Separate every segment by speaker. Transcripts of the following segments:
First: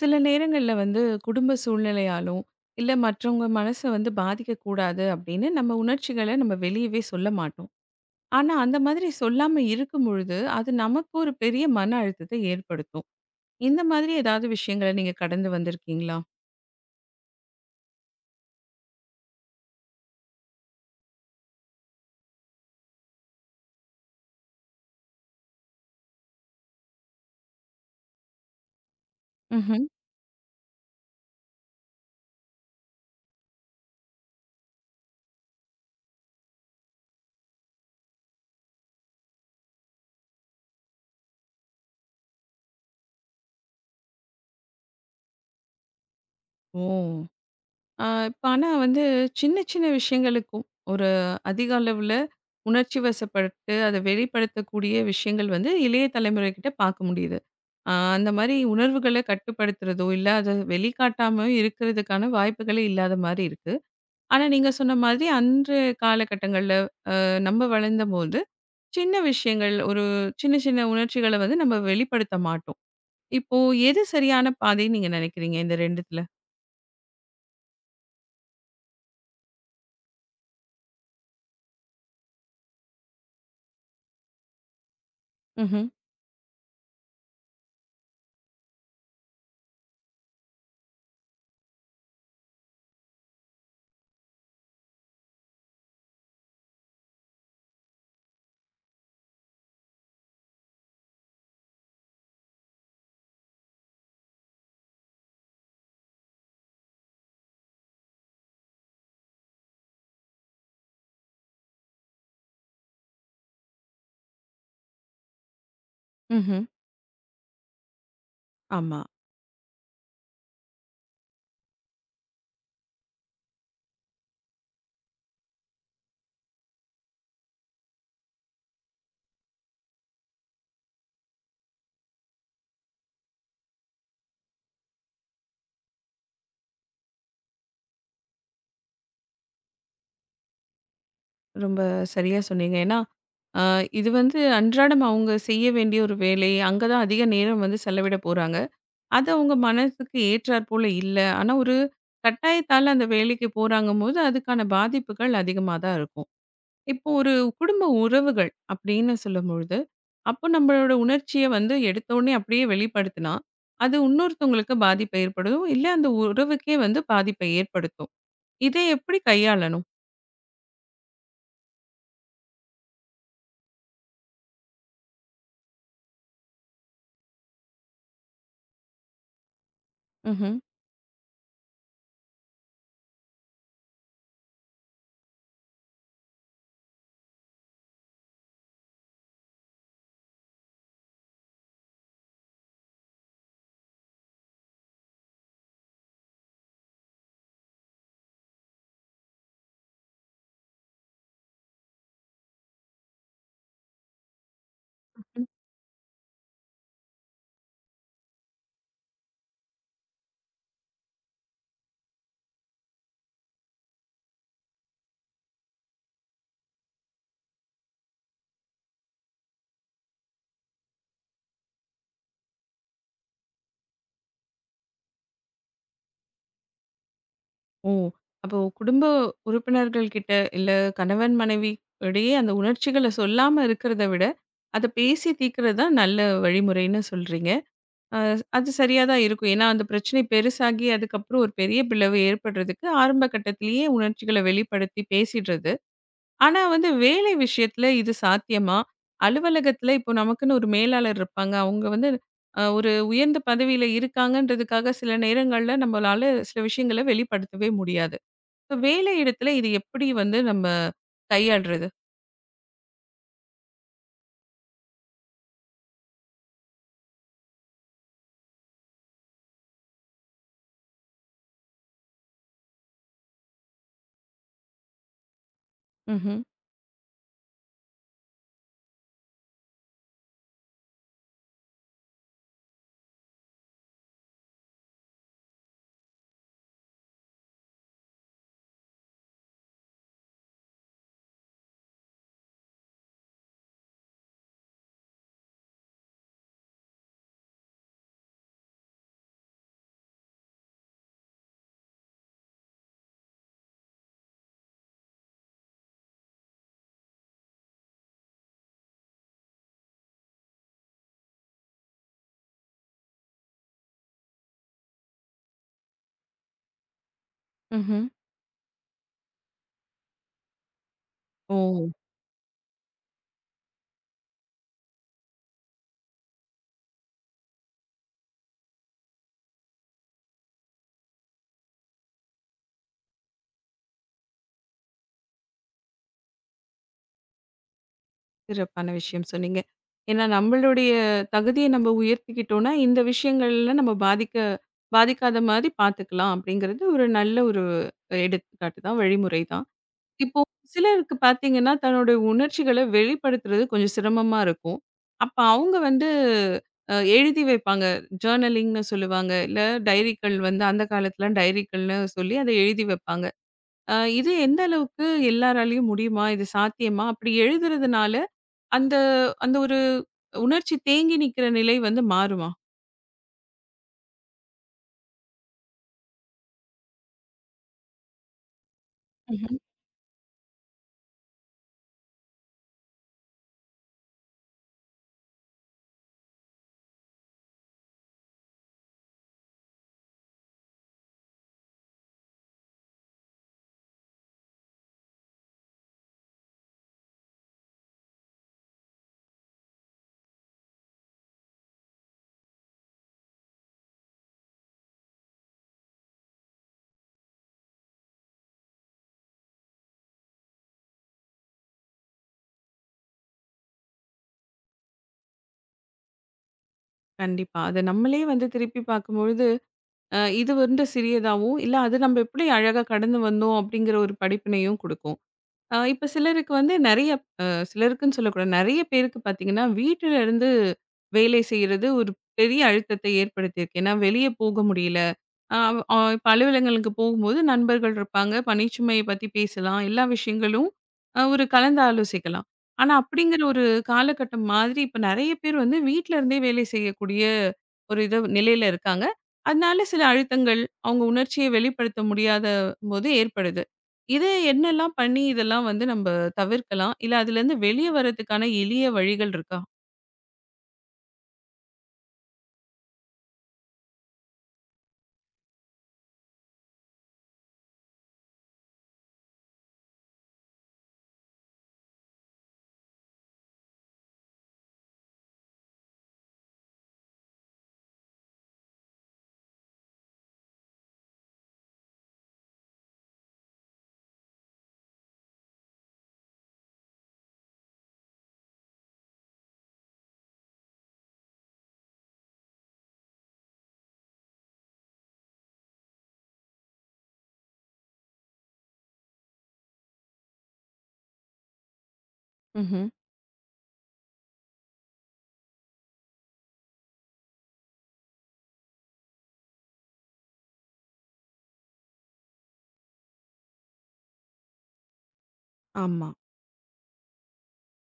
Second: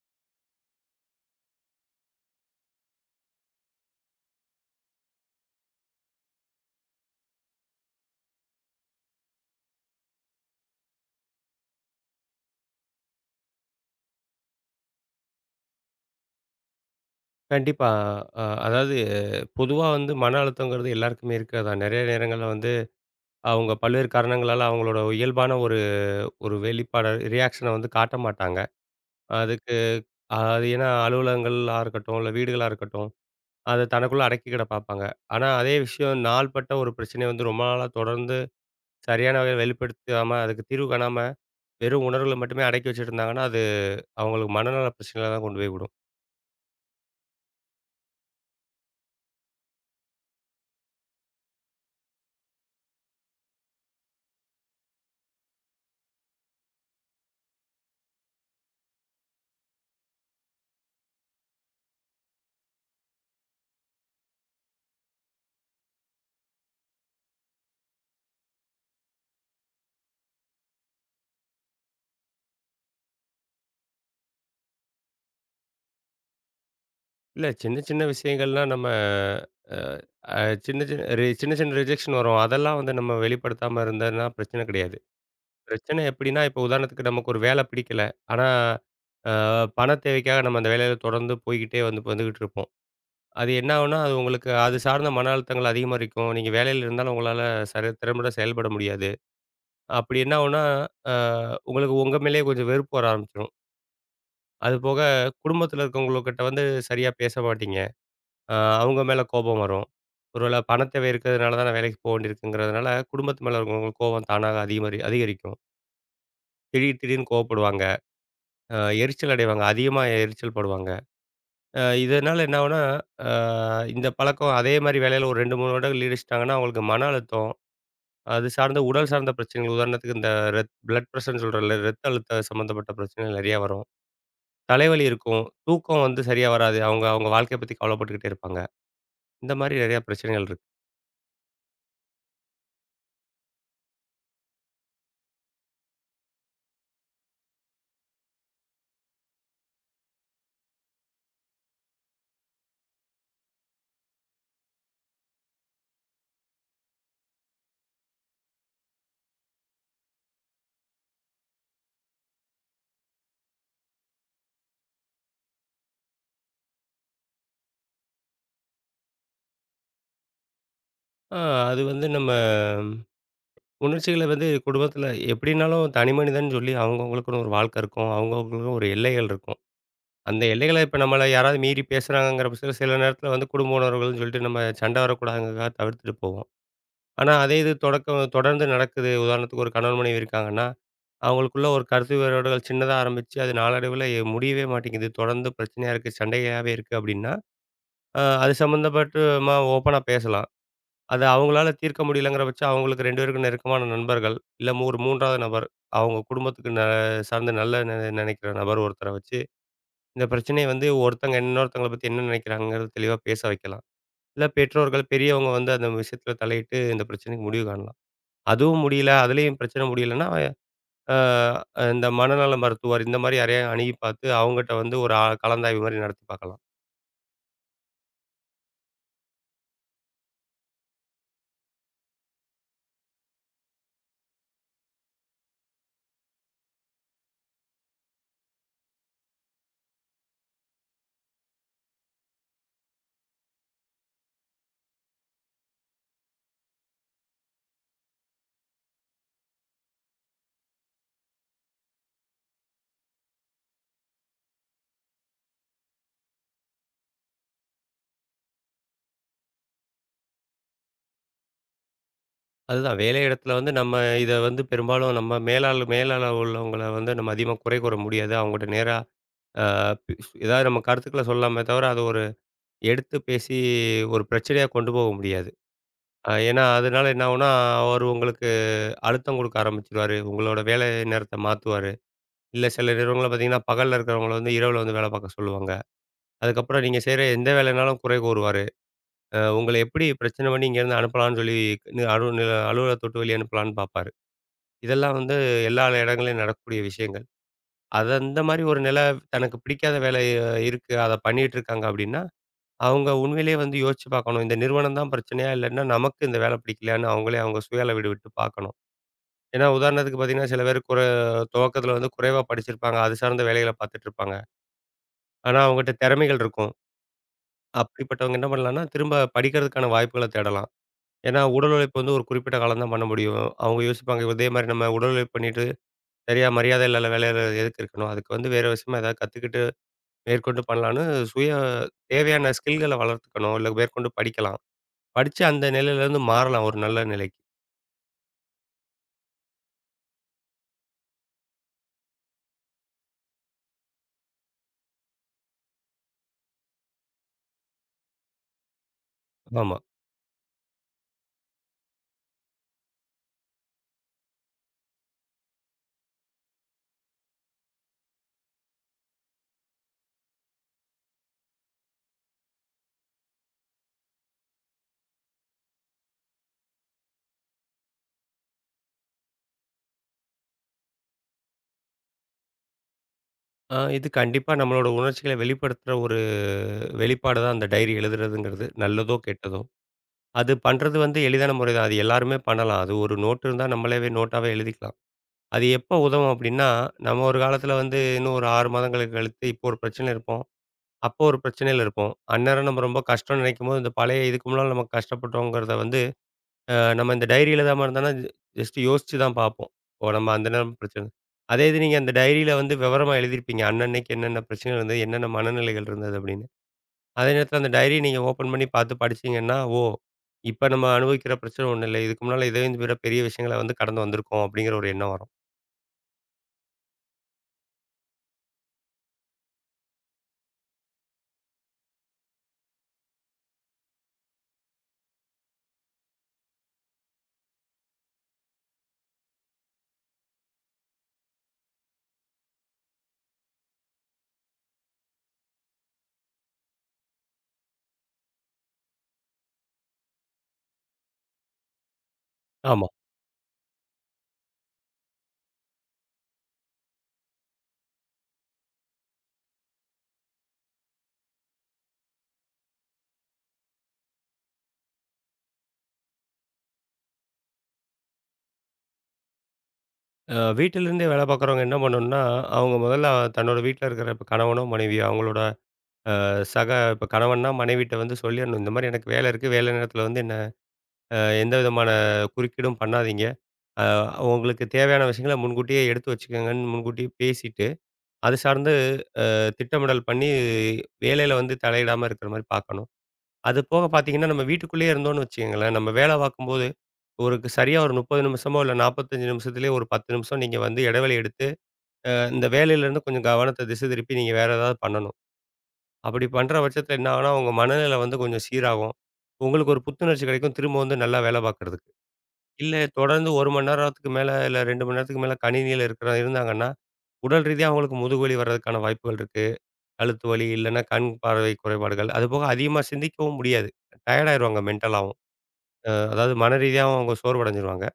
Speaker 1: சில நேரங்கள்ல வந்து குடும்ப சூழ்நிலையாலும், இல்ல மற்றவங்க மனச வந்து பாதிக்கக்கூடாது அப்படின்னு நம்ம உணர்ச்சிகள நம்ம வெளியவே சொல்ல மாட்டோம். ஆனா, அந்த மாதிரி சொல்லாம இருக்கும் பொழுது, அது நமக்கு ஒரு பெரிய மன அழுத்தத்த ஏற்படுத்தும். இந்த மாதிரி ஏதாவது விஷயங்கள நீங்க கடந்து வந்திருக்கீங்களா?
Speaker 2: கண்டிப்பா. அதாவது பொதுவா வந்து மன அழுத்தங்கிறது எல்லாருக்குமே இருக்கு. அதான் நெறைய நேரங்கள்ல வந்து அவங்க பல்வேறு காரணங்களால அவங்களோட இயல்பான ஒரு ஒரு வெளிப்பாட ரியாக்ஷன வந்து காட்ட மாட்டாங்க. அதுக்கு
Speaker 1: ம்ஹ்ம்.
Speaker 2: அது ஏன்னா அலுவலகங்களா இருக்கட்டும், இல்ல வீடுகளா இருக்கட்டும், அத தனக்குள்ள அடக்கிக்கிட பார்ப்பாங்க. ஆனா அதே விஷயம் நாள்பட்ட ஒரு பிரச்சனைய வந்து ரொம்ப நாளா தொடர்ந்து சரியான வகையில வெளிப்படுத்தாம, அதுக்கு தீர்வு காணாம, வெறும் உணர்வுகள மட்டுமே அடக்கி வச்சுட்டு இருந்தாங்கன்னா, அது அவங்களுக்கு மனநல பிரச்சனையில தான் கொண்டு போய் விடும்.
Speaker 1: ஓ! ஆ, இப்ப ஆனா வந்து சின்ன சின்ன விஷயங்களுக்கும் ஒரு அதிக அளவுல உணர்ச்சி வசப்பட்டு அதை வெளிப்படுத்தக்கூடிய விஷயங்கள் வந்து இளைய தலைமுறைகிட்ட பார்க்க முடியுது. ஆ, அந்த மாதிரி உணர்வுகளை கட்டுப்படுத்துறதோ, இல்ல அதை வெளிக்காட்டாம இருக்கிறதுக்கான வாய்ப்புகளே இல்லாத மாதிரி இருக்கு. ஆனா நீங்க சொன்ன மாதிரி அன்று காலகட்டங்கள்ல நம்ம வளர்ந்தபோது சின்ன விஷயங்கள் ஒரு சின்ன சின்ன உணர்ச்சிகளை வந்து நம்ம வெளிப்படுத்த மாட்டோம். இப்போ எது சரியான பாதைன்னு நீங்க நினைக்கிறீங்க இந்த 2த்துல?
Speaker 2: இல்ல. சின்ன, சின்ன விஷயங்கள்லாம் நம்ம அ அ சின்ன, சின்ன ரிஜெக்ஷன் வரும். அதெல்லாம் வந்து நம்ம வெளிப்படுத்தாம இருந்ததுன்னா பிரச்சனை கிடையாது.
Speaker 1: ம்ஹ்ம்.
Speaker 2: பிரச்சனை எப்படின்னா, இப்போ உதாரணத்துக்கு நமக்கு ஒரு வேலை பிடிக்கல. ஆனா, அ பண தேவைக்காக நம்ம அந்த வேலையில தொடர்ந்து போய்க்கிட்டே வந்து வந்துகிட்டு இருப்போம். அது என்ன ஆகும்னா, அது உங்களுக்கு அது சார்ந்த மன அழுத்தங்கள் அதிகமாரிக்கும். நீங்க வேலையில இருந்தாலும் உங்களால சரி திறம்பட செயல்பட முடியாது. அப்படி என்ன ஆகும்னா, அ உங்களுக்கு உங்க மேலேயே கொஞ்சம் வெறுப்பு வர ஆரம்பிச்சுரும். அதுபோக குடும்பத்தில இருக்கவங்ககிட்ட வந்து சரியா பேச மாட்டீங்க. அ அவங்க மேல கோபம் வரும். ஒருவேளை பணத் தேவை இருக்கிறதுனால தான் நான் வேலைக்கு போ வேண்டியிருக்குங்கிறதுனால, குடும்பத்து மேல இருக்கிறவங்களுக்கு கோபம் தானாக அதிகரிக்கும்.
Speaker 1: ம்ஹ்ம்.
Speaker 2: திடீர் திடீர்னு கோவப்படுவாங்க. அ
Speaker 1: ஆமா.
Speaker 2: எரிச்சல் அடைவாங்க. அதிகமா எரிச்சல் படுவாங்க. இதனால என்ன ஆகும்னா, அ இந்த பழக்கம் அதே மாரி வேலையில ஒரு 2, 3 வருடங்கள் ஈடுச்சுட்டாங்கன்னா, அவங்களுக்கு மன அழுத்தம், அது சார்ந்த உடல் சார்ந்த பிரச்சனைகள், உதாரணத்துக்கு இந்த ரெத் பிளட் பிரஷர்ன்னு சொல்றோம்ல, இரத்த அழுத்த சம்மந்தப்பட்ட பிரச்சனைகள் நெறையா வரும். தலைவலி இருக்கும். தூக்கம் வந்து சரியா வராது. அவங்க அவங்க வாழ்க்கைய பத்தி கவலைப்பட்டுக்கிட்டே இருப்பாங்க. இந்த மாரி நெறையா பிரச்சனைகள் இருக்கு.
Speaker 1: ரொம்ப சரியா சொன்னீங்க. ஏன்னா, அ இது வந்து அன்றாடம் அவங்க செய்ய வேண்டிய ஒரு வேலை. அங்க தான் அதிக நேரம் வந்து செலவிட போறாங்க. அது அவங்க மனசுக்கு ஏற்றார் போல இல்ல. ஆனா, ஒரு கட்டாயத்தால அந்த வேலைக்கு போறாங்கம்போது, அதுக்கான பாதிப்புகள் அதிகமா தான் இருக்கும். இப்போ ஒரு குடும்ப உறவுகள் அப்படின்னு சொல்லும்பொழுது, அப்போ நம்மளோட உணர்ச்சிய வந்து எடுத்த உடனே அப்படியே வெளிப்படுத்தினா, அது இன்னொருத்தவங்களுக்கு பாதிப்ப ஏற்படும். இல்ல அந்த உறவுக்கே வந்து பாதிப்பை ஏற்படுத்தும். இதை எப்படி கையாளணும்?
Speaker 2: ஆ அது வந்து நம்ம உணர்ச்சிகள வந்து குடும்பத்தில எப்படினாலும் தனி மனிதன்னு சொல்லி அவங்கவங்களுக்குன்னு ஒரு வாழ்க்கை இருக்கும். அவங்கவங்களுக்குன்னு ஒரு எல்லைகள் இருக்கும். அந்த
Speaker 1: ம்ஹ்ம்.
Speaker 2: எல்லைகள இப்ப நம்மள யாராவது மீறி பேசுறாங்கங்கிற பட்சத்தில சில நேரத்தில வந்து குடும்ப உணர்வுகள்னு சொல்லிட்டு நம்ம சண்டை வரக்கூடாதுங்கிறதுக்காக தவிர்த்துட்டு போவோம். ஆனா அதே இது தொடக்கம் தொடர்ந்து நடக்குது. உதாரணத்துக்கு ஒரு கணவன் மனைவி இருக்காங்கன்னா, அவங்களுக்குள்ள ஒரு கருத்து வேறுபாடுகள் சின்னதா ஆரம்பிச்சு, அது நாளடைவில முடியவே மாட்டேங்குது. தொடர்ந்து பிரச்சனையா இருக்கு, சண்டையாவே இருக்கு அப்படின்னா, அது சம்மந்தப்பட்டு ஓப்பனா பேசலாம். அது அவங்களால தீர்க்க முடியலங்கிற பட்சம் அவங்களுக்கு 2 பேருக்கும் நெருக்கமான நண்பர்கள், இல்ல ஒரு 3வது நபர், அவங்க குடும்பத்துக்கு சார்ந்த நல்ல நெனைக்கிற நபர் ஒருத்தர வச்சு, இந்த பிரச்சனைய வந்து ஒருத்தங்க இன்னொருத்தங்கள பத்தி என்ன நெனைக்கிறாங்கங்கிறத தெளிவா பேச வைக்கலாம். இல்ல பெற்றோர்கள் பெரியவங்க வந்து அந்த விஷயத்துல தலையிட்டு இந்த பிரச்சனைக்கு முடிவு காணலாம். அதுவும் முடியல, அதுலயும் பிரச்சனை முடியலன்னா, அ இந்த மனநல மருத்துவர் இந்த மாரி யாரையா அணுகி பார்த்து அவங்கட்ட வந்து ஒரு கலந்தாய்வு மாரி நடத்தி பார்க்கலாம்.
Speaker 1: ஓ! அப்போ குடும்ப உறுப்பினர்கள் கிட்ட, இல்ல கணவன், மனைவி இடையே அந்த உணர்ச்சிகள சொல்லாம இருக்கிறத விட, அத பேசி தீர்க்கிறது தான் நல்ல வழிமுறைன்னு சொல்றீங்க. அ அது சரியா தான் இருக்கும். ஏன்னா, அந்த பிரச்சனை பெருசாகி அதுக்கப்புறம் ஒரு பெரிய பிளவு ஏற்படுறதுக்கு ஆரம்ப கட்டத்திலேயே உணர்ச்சிகள வெளிப்படுத்தி பேசிடுறது. ஆனா வந்து வேலை விஷயத்துல இது சாத்தியமா? அலுவலகத்துல இப்போ நமக்குன்னு ஒரு மேலாளர் இருப்பாங்க. அவங்க வந்து ஒரு உயர்ந்த பதவியில இருக்காங்கன்றதுக்காக சில நேரங்கள்ல நம்மளால சில விஷயங்கள வெளிப்படுத்தவே முடியாது. இப்ப வேலை இடத்துல இது எப்படி வந்து நம்ம கையாள்றது?
Speaker 2: அதுதான் வேலை இடத்துல வந்து நம்ம இத வந்து பெரும்பாலும் நம்ம மேலாள மேலாள உள்ளவங்கள வந்து நம்ம அதிகமா குறை கூற முடியாது. அவங்ககிட்ட நேரா அ பி ஏதாவது நம்ம கருத்துக்கள சொல்லலாமே தவிர, அத ஒரு எடுத்து பேசி ஒரு பிரச்சனையா கொண்டு போக முடியாது.
Speaker 1: ம்ஹ்ம்.
Speaker 2: ஏன்னா, அதனால என்ன ஆகும்னா, அவரு உங்களுக்கு அழுத்தம் குடுக்க ஆரம்பிச்சுருவாரு. உங்களோட வேலை நேரத்த மாத்துவாரு. இல்ல சில நிறுவனங்கள்ல பார்த்தீங்கன்னா, பகல்ல இருக்கிறவங்கள வந்து இரவுல வந்து வேலை பார்க்க சொல்லுவாங்க. அதுக்கப்புறம் நீங்க செய்ற எந்த வேலைனாலும் குறை கூறுவாரு. உங்கள எப்படி பிரச்சனை பண்ணி இங்கேருந்து அனுப்பலாம்ன்னு சொல்லி நி அலு அலுவலகத்த விட்டு வெளிய அனுப்பலாம்ன்னு பார்ப்பாரு. இதெல்லாம் வந்து எல்லா இடங்கள்லயும் நடக்கக்கூடிய விஷயங்கள். அது அந்த மாரி ஒரு நிலை தனக்கு பிடிக்காத வேலை இருக்கு. அத பண்ணிட்டு இருக்காங்க அப்டின்னா, அவங்க உண்மையிலேயே வந்து யோசிச்சு பார்க்கணும். இந்த நிறுவனம் தான் பிரச்சனையா? இல்லன்னா நமக்கு இந்த வேலை பிடிக்கலையான்னு அவங்களே அவங்க சுய அளவீடு விட்டு பார்க்கணும். ஏன்னா உதாரணத்துக்கு பார்த்தீங்கன்னா, சில பேர் துவக்கத்தில வந்து குறைவா படிச்சிருப்பாங்க. அது சார்ந்த வேலைகள பார்த்துட்டு இருப்பாங்க. ஆனா அவங்ககிட்ட திறமைகள் இருக்கும்.
Speaker 1: ம்ஹ்ம்.
Speaker 2: அப்படிப்பட்டவங்க என்ன பண்ணலாம்னா, திரும்ப படிக்கிறதுக்கான வாய்ப்புகள தேடலாம். ஏன்னா
Speaker 1: ஓ!
Speaker 2: உடல் உழைப்பு வந்து ஒரு குறிப்பிட்ட காலம் தான் பண்ண முடியும். அவங்க யோசிப்பாங்க இதே மாரி நம்ம உடல் உழைப்பு பண்ணிட்டு சரியா மரியாதை இல்லாத வேலையில எதுக்கு இருக்கணும்? அதுக்கு வந்து வேற விஷயமா ஏதாவது கத்துக்கிட்டு மேற்கொண்டு பண்ணலான்னு சுய தேவையான ஸ்கில்கள வளர்த்துக்கணும். இல்ல மேற்கொண்டு படிக்கலாம். படிச்சு அந்த நிலையிலேருந்து மாறலாம் ஒரு நல்ல நிலைக்கு.
Speaker 1: சிறப்பான விஷயம் சொன்னீங்க. ஏன்னா நம்மளுடைய தகுதிய நம்ம உயர்த்திக்கிட்டோம்னா, இந்த விஷயங்கள்ல நம்ம பாதிக்க பாதிக்காத மாரி பார்த்துக்கலாம் அப்படிங்கிறது ஒரு நல்ல ஒரு எடுத்துக்காட்டு தான், வழிமுறை தான்.
Speaker 2: ஆமா.
Speaker 1: இப்போ சிலருக்கு பார்த்தீங்கன்னா, தன்னுடைய உணர்ச்சிகள வெளிப்படுத்துறது கொஞ்சம் சிரமமா இருக்கும். அப்ப அவங்க வந்து எழுதி வைப்பாங்க. ஜர்னலிங்ன்னு சொல்லுவாங்க. இல்ல டைரிகள் வந்து அந்த காலத்துல டைரிகள்னு சொல்லி அத எழுதி வைப்பாங்க. இது எந்த அளவுக்கு எல்லாராலயும் முடியுமா? இது சாத்தியமா? அப்படி எழுதுறதுனால அந்த அந்த ஒரு உணர்ச்சி தேங்கி நிக்கிற நிலை வந்து மாறுமா?
Speaker 2: இது கண்டிப்பா நம்மளோட உணர்ச்சிகள வெளிப்படுத்துற ஒரு வெளிப்பாடு தான் அந்த டைரி எழுதுறதுங்கிறது. நல்லதோ,
Speaker 1: ம்ஹ்ம்.
Speaker 2: கெட்டதோ. அது பண்றது வந்து எளிதான முறை தான். அது எல்லாருமே பண்ணலாம். அது ஒரு நோட் இருந்தா நம்மளாவே நோட்டாவே எழுதிக்கலாம். அது எப்போ உதவும் அப்டின்னா, நம்ம ஒரு காலத்தில வந்து இன்னும் ஒரு 6 மாதங்களுக்கு கழித்து இப்போ ஒரு பிரச்சனையில இருப்போம். அப்போ ஒரு பிரச்சனையில இருப்போம். அந்நேரம் நம்ம ரொம்ப கஷ்டம்னு நினைக்கும்போது, இந்த பழைய இதுக்கு முன்னால நம்ம கஷ்டப்பட்டோங்கிறத வந்து, நம்ம இந்த டைரி எழுதாம இருந்தோம்னா, ஜஸ்ட் யோசிச்சு தான் பார்ப்போம். ஓ! நம்ம அந்த நேரம் பிரச்சனை. அதே இது நீங்க அந்த டைரியில வந்து விவரமா எழுதியிருப்பீங்க. அன்னன்னைக்கு என்னென்ன பிரச்சனை இருந்தது, என்னென்ன மனநிலைகள் இருந்தது அப்படின்னு. அதே நேரத்தில அந்த டைரி நீங்க ஓப்பன் பண்ணி பார்த்து படிச்சீங்கன்னா, ஓ! இப்ப நம்ம அனுபவிக்கிற பிரச்சனை ஒண்ணும் இல்ல. இதுக்கு முன்னால இதை விட பெரிய விஷயங்கள வந்து கடந்து வந்திருக்கோம் அப்படிங்கிற ஒரு எண்ணம் வரும்.
Speaker 1: கண்டிப்பா. அத நம்மளே வந்து திருப்பி பார்க்கும்பொழுது, இது வந்து சிறியதாவும், இல்ல அது நம்ம எப்படி அழகா கடந்து வந்தோம் அப்படிங்கிற ஒரு படிப்பினையும் குடுக்கும். இப்ப சிலருக்கு வந்து நெறைய அ சிலருக்குன்னு சொல்லக்கூடாது. நெறைய பேருக்கு பார்த்தீங்கன்னா, வீட்டில இருந்து வேலை செய்றது ஒரு பெரிய அழுத்தத்தை ஏற்படுத்தியிருக்கு. ஏன்னா வெளிய போக முடியல. ஆ, இப்ப அலுவலகங்களுக்கு போகும்போது நண்பர்கள் இருப்பாங்க. பணிச்சுமைய பத்தி பேசலாம். எல்லா விஷயங்களும் ஒரு கலந்து ஆலோசிக்கலாம்.
Speaker 2: ஆமா.
Speaker 1: ஆனா, அப்படிங்கிற ஒரு காலகட்டம் மாதிரி இப்ப நெறைய பேர் வந்து வீட்ல இருந்தே வேலை செய்யக்கூடிய ஒரு இது நிலையில இருக்காங்க. அதனால சில அழுத்தங்கள், அவங்க உணர்ச்சிய வெளிப்படுத்த முடியாத போது ஏற்படுது. இத என்னெல்லாம் பண்ணி இதெல்லாம் வந்து நம்ப தவிர்க்கலாம்? இல்ல அதுலேருந்து வெளிய வரதுக்கான எளிய வழிகள் இருக்கா?
Speaker 2: வீட்டிலிருந்தே வேலை பார்க்குறவங்க என்ன பண்ணணும்னா, அவங்க முதல்ல தன்னோட வீட்ல இருக்கிற இப்ப கணவனோ, மனைவியோ அவங்களோட சக இப்போ கணவன்னா மனைவிட்ட வந்து சொல்லிடணும். இந்த மாதிரி எனக்கு வேலை இருக்கு. வேலை நேரத்தில வந்து என்ன அ எந்த விதமான குறுக்கீடும் பண்ணாதீங்க. அ உங்களுக்கு தேவையான விஷயங்கள முன்கூட்டியே எடுத்து வச்சுக்கங்கன்னு முன்கூட்டியே பேசிட்டு, அது சார்ந்து திட்டமிடல் பண்ணி வேலையில வந்து தலையிடாம இருக்கிற மாரி பார்க்கணும். அது போக பார்த்தீங்கன்னா, நம்ம வீட்டுக்குள்ளேயே இருந்தோம்னு வச்சுக்கங்களேன், நம்ம வேலை பார்க்கும்போது ஒரு சரியா ஒரு 30 நிமிஷமோ இல்ல 45 நிமிஷத்துலேயே ஒரு 10 நிமிஷம் நீங்க வந்து இடைவெளி எடுத்து, இந்த வேலையிலேருந்து கொஞ்சம் கவனத்த திசை திருப்பி நீங்க வேற ஏதாவது பண்ணணும். அப்படி பண்ற பட்சத்தில என்ன ஆகும்னா, உங்க மனநிலை வந்து கொஞ்சம் சீராகும். உங்களுக்கு ஒரு புத்துணர்ச்சி கிடைக்கும். திரும்ப வந்து நல்லா வேலை பார்க்கறதுக்கு. இல்ல
Speaker 1: ம்ஹ்ம்.
Speaker 2: தொடர்ந்து 1 மணி நேரத்துக்கு மேல, இல்ல 2 மணி நேரத்துக்கு மேல கணினியில இருந்தாங்கன்னா, உடல் ரீதியா அவங்களுக்கு முதுகு வலி வர்றதுக்கான வாய்ப்புகள் இருக்கு. கழுத்து வலி, இல்லன்னா கண் பார்வை குறைபாடுகள். அதுபோக அதிகமா சிந்திக்கவும் முடியாது. டயர்ட் ஆயிருவாங்க மென்டலாவும். அ
Speaker 1: ஆமா.
Speaker 2: அதாவது மன ரீதியாவும் அவங்க சோர்வடைஞ்சிருவாங்க.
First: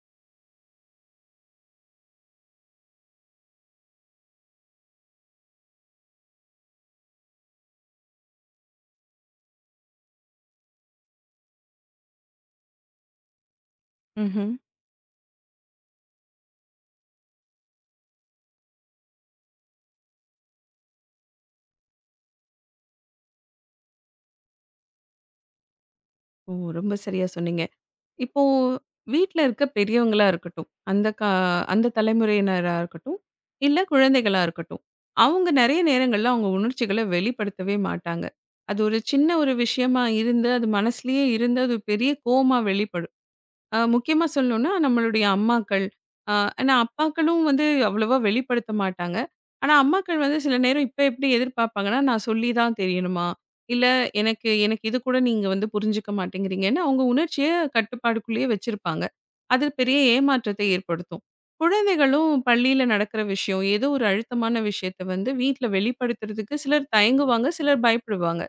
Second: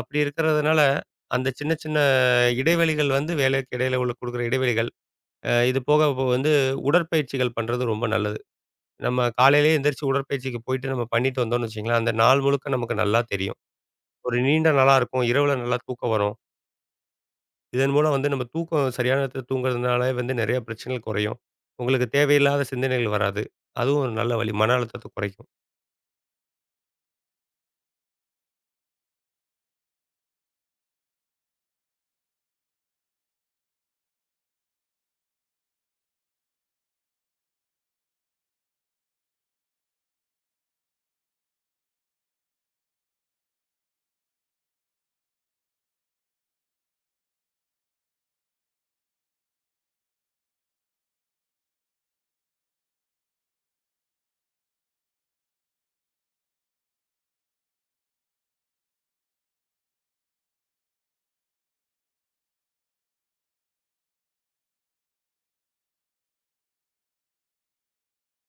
Speaker 2: அப்படி இருக்கிறதுனால, அந்த சின்ன சின்ன இடைவெளிகள் வந்து வேலைக்கு இடையில உள்ள குடுக்குற இடைவெளிகள், இது போக இப்போ வந்து உடற்பயிற்சிகள் பண்றது ரொம்ப நல்லது. நம்ம காலையிலேயே எந்திரிச்சு உடற்பயிற்சிக்கு போயிட்டு நம்ம பண்ணிட்டு வந்தோம்னு வச்சுக்கங்களேன், அந்த நாள் முழுக்க நமக்கு நல்லா தெரியும். ஒரு
Speaker 1: ம்ஹ்ம்.
Speaker 2: நீண்ட நாளா இருக்கும். இரவுல நல்லா தூக்கம் வரும். இதன் மூலம் வந்து நம்ம தூக்கம் சரியான நேரத்தில தூங்குறதுனாலே வந்து நிறைய பிரச்சனைகள் குறையும். உங்களுக்கு தேவையில்லாத சிந்தனைகள் வராது. அதுவும் ஒரு நல்ல வழி. மன அழுத்தத்த குறைக்கும்.
Speaker 1: ஓ! ரொம்ப சரியா சொன்னீங்க. இப்போ வீட்ல இருக்க பெரியவங்களா இருக்கட்டும், அந்த தலைமுறையினரா இருக்கட்டும், இல்ல குழந்தைகளா இருக்கட்டும். அவங்க நெறைய நேரங்கள்ல அவங்க உணர்ச்சிகள வெளிப்படுத்தவே மாட்டாங்க. அது ஒரு சின்ன ஒரு விஷயமா இருந்து, அது மனசுலயே இருந்து, அது பெரிய கோவமா வெளிப்படும். முக்கியமா சொல்லணும்னா, நம்மளுடைய அம்மாக்கள். அ ஆனா அப்பாக்களும் வந்து அவ்வளவா வெளிப்படுத்த மாட்டாங்க. ஆனா அம்மாக்கள் வந்து சில நேரம் இப்ப எப்படி எதிர்பார்ப்பாங்கன்னா, நான் சொல்லி தான் தெரியணுமா? இல்ல எனக்கு எனக்கு இது கூட நீங்க வந்து புரிஞ்சுக்க மாட்டேங்கிறீங்கன்னு, அவங்க உணர்ச்சிய கட்டுப்பாடுக்குள்ளேயே வச்சிருப்பாங்க. அது பெரிய ஏமாற்றத்தை ஏற்படுத்தும். குழந்தைகளும் பள்ளியில நடக்கிற விஷயம், ஏதோ ஒரு அழுத்தமான விஷயத்த வந்து வீட்ல வெளிப்படுத்துறதுக்கு சிலர் தயங்குவாங்க, சிலர் பயப்படுவாங்க.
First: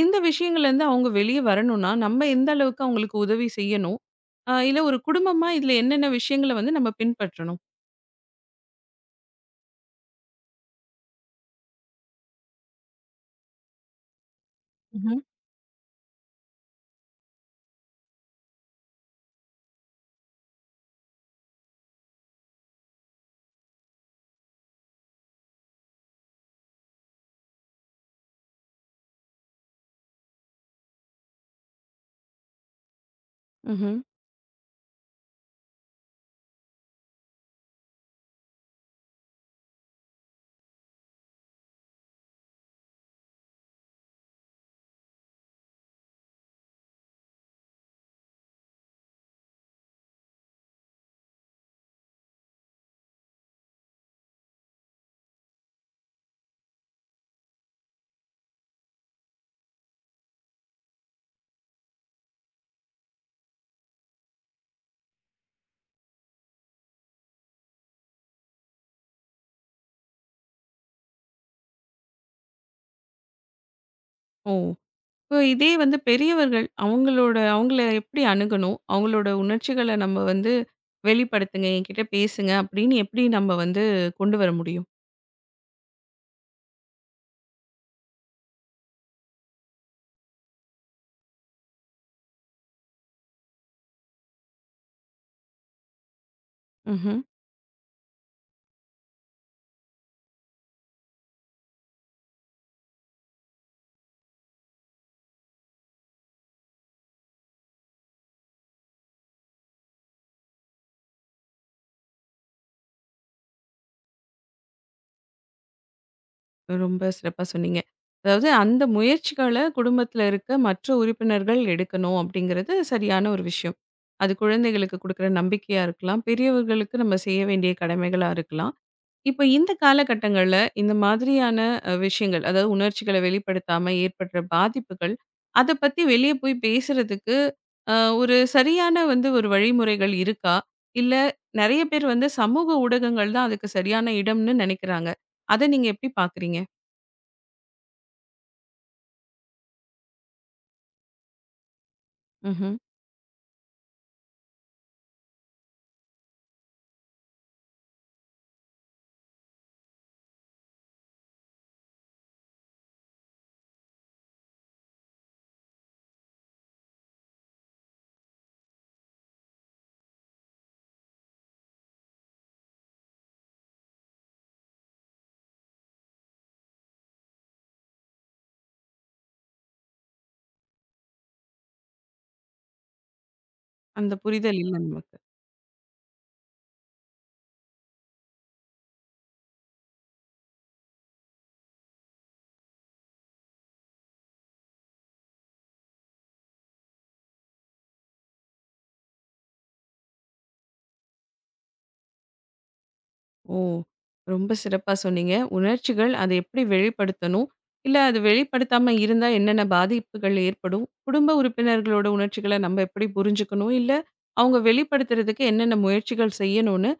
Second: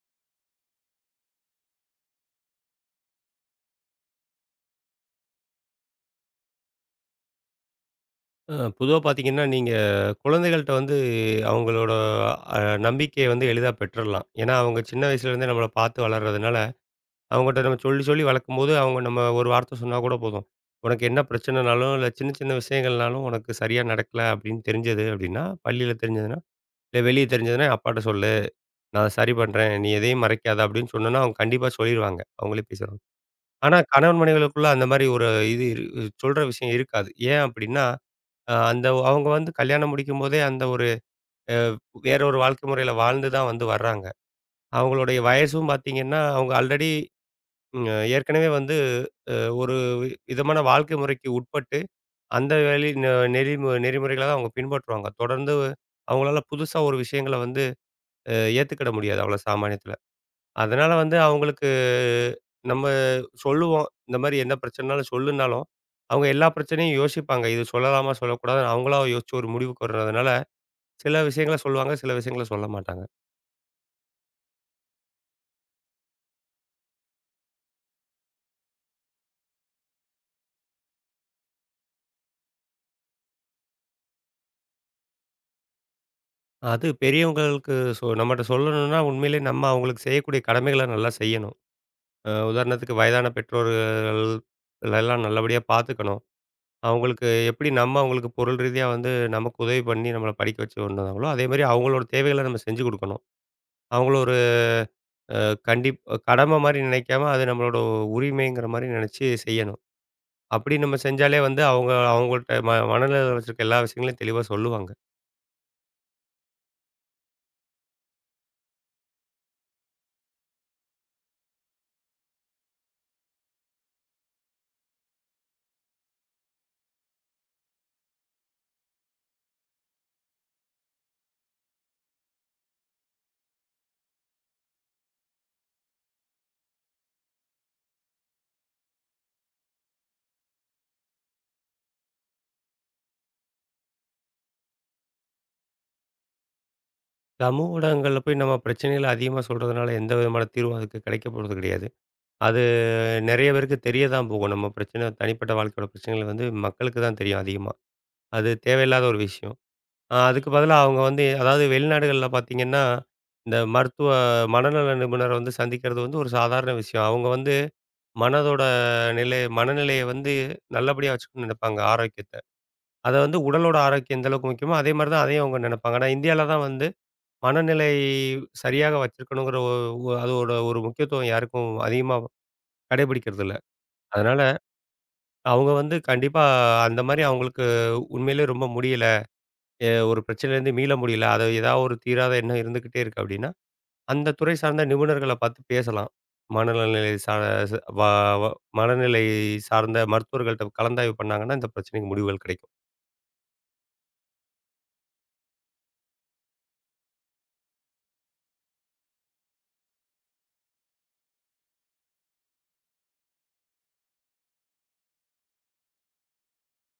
Speaker 1: இந்த விஷயங்கள்லேருந்து அவங்க வெளியே வரணும்னா, நம்ம எந்த அளவுக்கு அவங்களுக்கு உதவி செய்யணும்? இல்ல ஒரு குடும்பமா இதில என்னென்ன விஷயங்கள வந்து நம்ம பின்பற்றணும்?
Speaker 2: பொதுவா பார்த்தீங்கன்னா, நீங்க குழந்தைகள்ட்ட வந்து அவங்களோட அ நம்பிக்கைய வந்து எளிதா பெற்றுறலாம். ஏன்னா, அவங்க சின்ன
Speaker 1: ம்ஹ்ம்.
Speaker 2: வயசுலேருந்தே நம்மள பார்த்து வளர்றதுனால அவங்கட்ட நம்ம சொல்லி சொல்லி வளர்க்கும்போது, அவங்க நம்ம ஒரு வார்த்தை சொன்னா கூட போதும். உனக்கு என்ன பிரச்சனைனாலும், இல்ல சின்ன சின்ன விஷயங்கள்னாலும் உனக்கு சரியா நடக்கல அப்படின்னு தெரிஞ்சது அப்படின்னா, பள்ளியில தெரிஞ்சதுன்னா, இல்ல வெளிய தெரிஞ்சதுன்னா அப்பாட்ட சொல்லு. நான் அத சரி பண்றேன். நீ எதையும் மறைக்காத அப்படின்னு சொன்னோம்னா, அவங்க கண்டிப்பா சொல்லிருவாங்க. அவங்களே பேசிருவாங்க. ஆனா
Speaker 1: ம்ஹ்ம்.
Speaker 2: கணவன் மனைவிகளுக்குள்ள அந்த மாரி ஒரு இது இரு சொல்ற விஷயம் இருக்காது. ஏன் அப்படின்னா, அந்த அவங்க வந்து கல்யாணம் முடிக்கும்போதே அந்த ஒரு அ வேற ஒரு வாழ்க்கை முறையில வாழ்ந்து தான் வந்து வர்றாங்க. அவங்களுடைய வயசும் பார்த்தீங்கன்னா, அவங்க ஆல்ரெடி ம், அ ஏற்கனவே வந்து அ ஒரு விதமான வாழ்க்கை முறைக்கு உட்பட்டு, அந்த வழி ந நெறி நெறிமுறைகள தான் அவங்க பின்பற்றுவாங்க. தொடர்ந்து அவங்களால புதுசா ஒரு விஷயங்கள வந்து அ ஏத்துக்கிட முடியாது, அவ்வளோ சாமானியத்துல. அதனால வந்து அவங்களுக்கு நம்ம சொல்லுவோம், இந்த மாரி எந்த பிரச்சனைனாலும் சொல்லுனாலும், அவங்க எல்லா பிரச்சனையும் யோசிப்பாங்க. இது சொல்லலாமா? சொல்லக்கூடாதான்னு அவங்களா யோசிச்சு ஒரு முடிவுக்கு வர்றதுனால, சில விஷயங்கள சொல்லுவாங்க, சில விஷயங்கள சொல்ல மாட்டாங்க.
Speaker 1: ஓ! இப்போ இதே வந்து பெரியவர்கள் அவங்களோட அவங்கள எப்படி அணுகணும்? அவங்களோட உணர்ச்சிகள நம்ம வந்து வெளிப்படுத்துங்க, என்கிட்ட பேசுங்க அப்படின்னு எப்படி நம்ம வந்து கொண்டு வர முடியும்?
Speaker 2: அது பெரியவங்களுக்கு நம்மட்ட சொல்லணும்னா, உண்மையிலேயே நம்ம அவங்களுக்கு செய்யக்கூடிய கடமைகள நல்லா செய்யணும். உதாரணத்துக்கு வயதான பெற்றோர்கள் எல்லாம் நல்லபடியா பார்த்துக்கணும்.
Speaker 1: ம்ஹ்ம்.
Speaker 2: அவங்களுக்கு எப்படி நம்ம அவங்களுக்கு பொருள் ரீதியா வந்து நமக்கு உதவி பண்ணி நம்மள படிக்க வச்சு கொண்டு வந்தாங்களோ, அதேமாரி அவங்களோட தேவைகள நம்ம செஞ்சு குடுக்கணும். அவங்கள ஒரு அ கண்டிப் கடமை மாரி நினைக்காம, அது நம்மளோட உரிமைங்கிற மாரி நினைச்சு செய்யணும். அப்படி நம்ம செஞ்சாலே வந்து அவங்க அவங்கள்ட்ட மனநிலையில வச்சிருக்க எல்லா விஷயங்களையும் தெளிவா சொல்லுவாங்க.
Speaker 1: ரொம்ப சிறப்பா சொன்னீங்க. அதாவது அந்த முயற்சிகள குடும்பத்தில இருக்க மற்ற உறுப்பினர்கள் எடுக்கணும் அப்படிங்கிறது சரியான ஒரு விஷயம். அது குழந்தைகளுக்கு குடுக்குற நம்பிக்கையா இருக்கலாம். பெரியவர்களுக்கு நம்ம செய்ய வேண்டிய கடமைகளா இருக்கலாம். இப்ப இந்த காலகட்டங்கள்ல இந்த மாதிரியான விஷயங்கள், அதாவது உணர்ச்சிகள வெளிப்படுத்தாம ஏற்படுற பாதிப்புகள், அத பத்தி வெளிய போய் பேசுறதுக்கு அ ஒரு சரியான வந்து ஒரு வழிமுறைகள் இருக்கா? இல்ல நெறைய பேர் வந்து சமூக ஊடகங்கள் தான் அதுக்கு சரியான இடம்னு நெனைக்கிறாங்க. அத நீங்க எப்படி பார்க்குறீங்க?
Speaker 2: சமூக ஊடகங்கள்ல போய் நம்ம பிரச்சனைகள அதிகமா சொல்றதுனால எந்த விதமான தீர்வும் அதுக்கு கிடைக்க போறது கிடையாது. அது
Speaker 1: ம்ஹ்ம்.
Speaker 2: நிறைய பேருக்கு தெரிய தான் போகும். நம்ம பிரச்சனை தனிப்பட்ட வாழ்க்கையோட பிரச்சனைகள் வந்து மக்களுக்கு தான் தெரியும் அதிகமா. அது தேவையில்லாத ஒரு விஷயம். அதுக்கு பதிலா அவங்க வந்து அதாவது வெளிநாடுகள்ல பார்த்தீங்கன்னா, இந்த மனநல நிபுணர வந்து சந்திக்கிறது வந்து ஒரு சாதாரண விஷயம். அவங்க வந்து மனதோட மனநிலைய வந்து நல்லபடியா வச்சுக்கணும்னு நெனைப்பாங்க ஆரோக்கியத்த. அத வந்து உடலோட ஆரோக்கியம் எந்த அளவுக்கு முக்கியமோ, அதே மாரி தான் அதையும் அவங்க நெனைப்பாங்க. ஆனா இந்தியால தான் வந்து மனநிலை சரியாக வச்சிருக்கணுங்கிற ஒ ஒ அதோட ஒரு முக்கியத்துவம் யாருக்கும் அதிகமா கடைபிடிக்கிறதில்ல.
Speaker 1: அந்த
Speaker 2: அதனால
Speaker 1: புரிதல் இல்ல நமக்கு.
Speaker 2: அவங்க வந்து கண்டிப்பா அந்த மாரி அவங்களுக்கு உண்மையிலே ரொம்ப முடியல. ஒரு பிரச்சனையிலேருந்து மீள முடியல. அது ஏதாவது ஒரு தீராத எண்ணம் இருந்துகிட்டே இருக்கு அப்டின்னா, அந்த துறை சார்ந்த நிபுணர்கள பார்த்து பேசலாம். மனநலநிலை சா ச வ வ மனநிலை சார்ந்த மருத்துவர்கள்ட்ட கலந்தாய்வு பண்ணாங்கன்னா, இந்த பிரச்சனைக்கு முடிவுகள் கிடைக்கும்.
Speaker 1: ஓ! ரொம்ப சிறப்பா சொன்னீங்க. உணர்ச்சிகள் அதை எப்படி வெளிப்படுத்தணும்? இல்ல அது வெளிப்படுத்தாம இருந்தா என்னென்ன பாதிப்புகள் ஏற்படும்? குடும்ப உறுப்பினர்களோட உணர்ச்சிகள நம்ம எப்படி புரிஞ்சுக்கணும்? இல்ல அவங்க வெளிப்படுத்துறதுக்கு என்னென்ன முயற்சிகள் செய்யணும்னு,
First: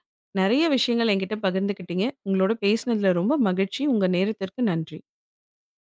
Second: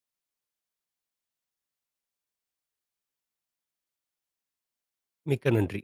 Speaker 1: நெறைய விஷயங்கள் என்கிட்ட பகிர்ந்துக்கிட்டீங்க. உங்களோட பேசினதுல ரொம்ப மகிழ்ச்சி. உங்க நேரத்திற்கு நன்றி.
Speaker 2: மிக்க நன்றி.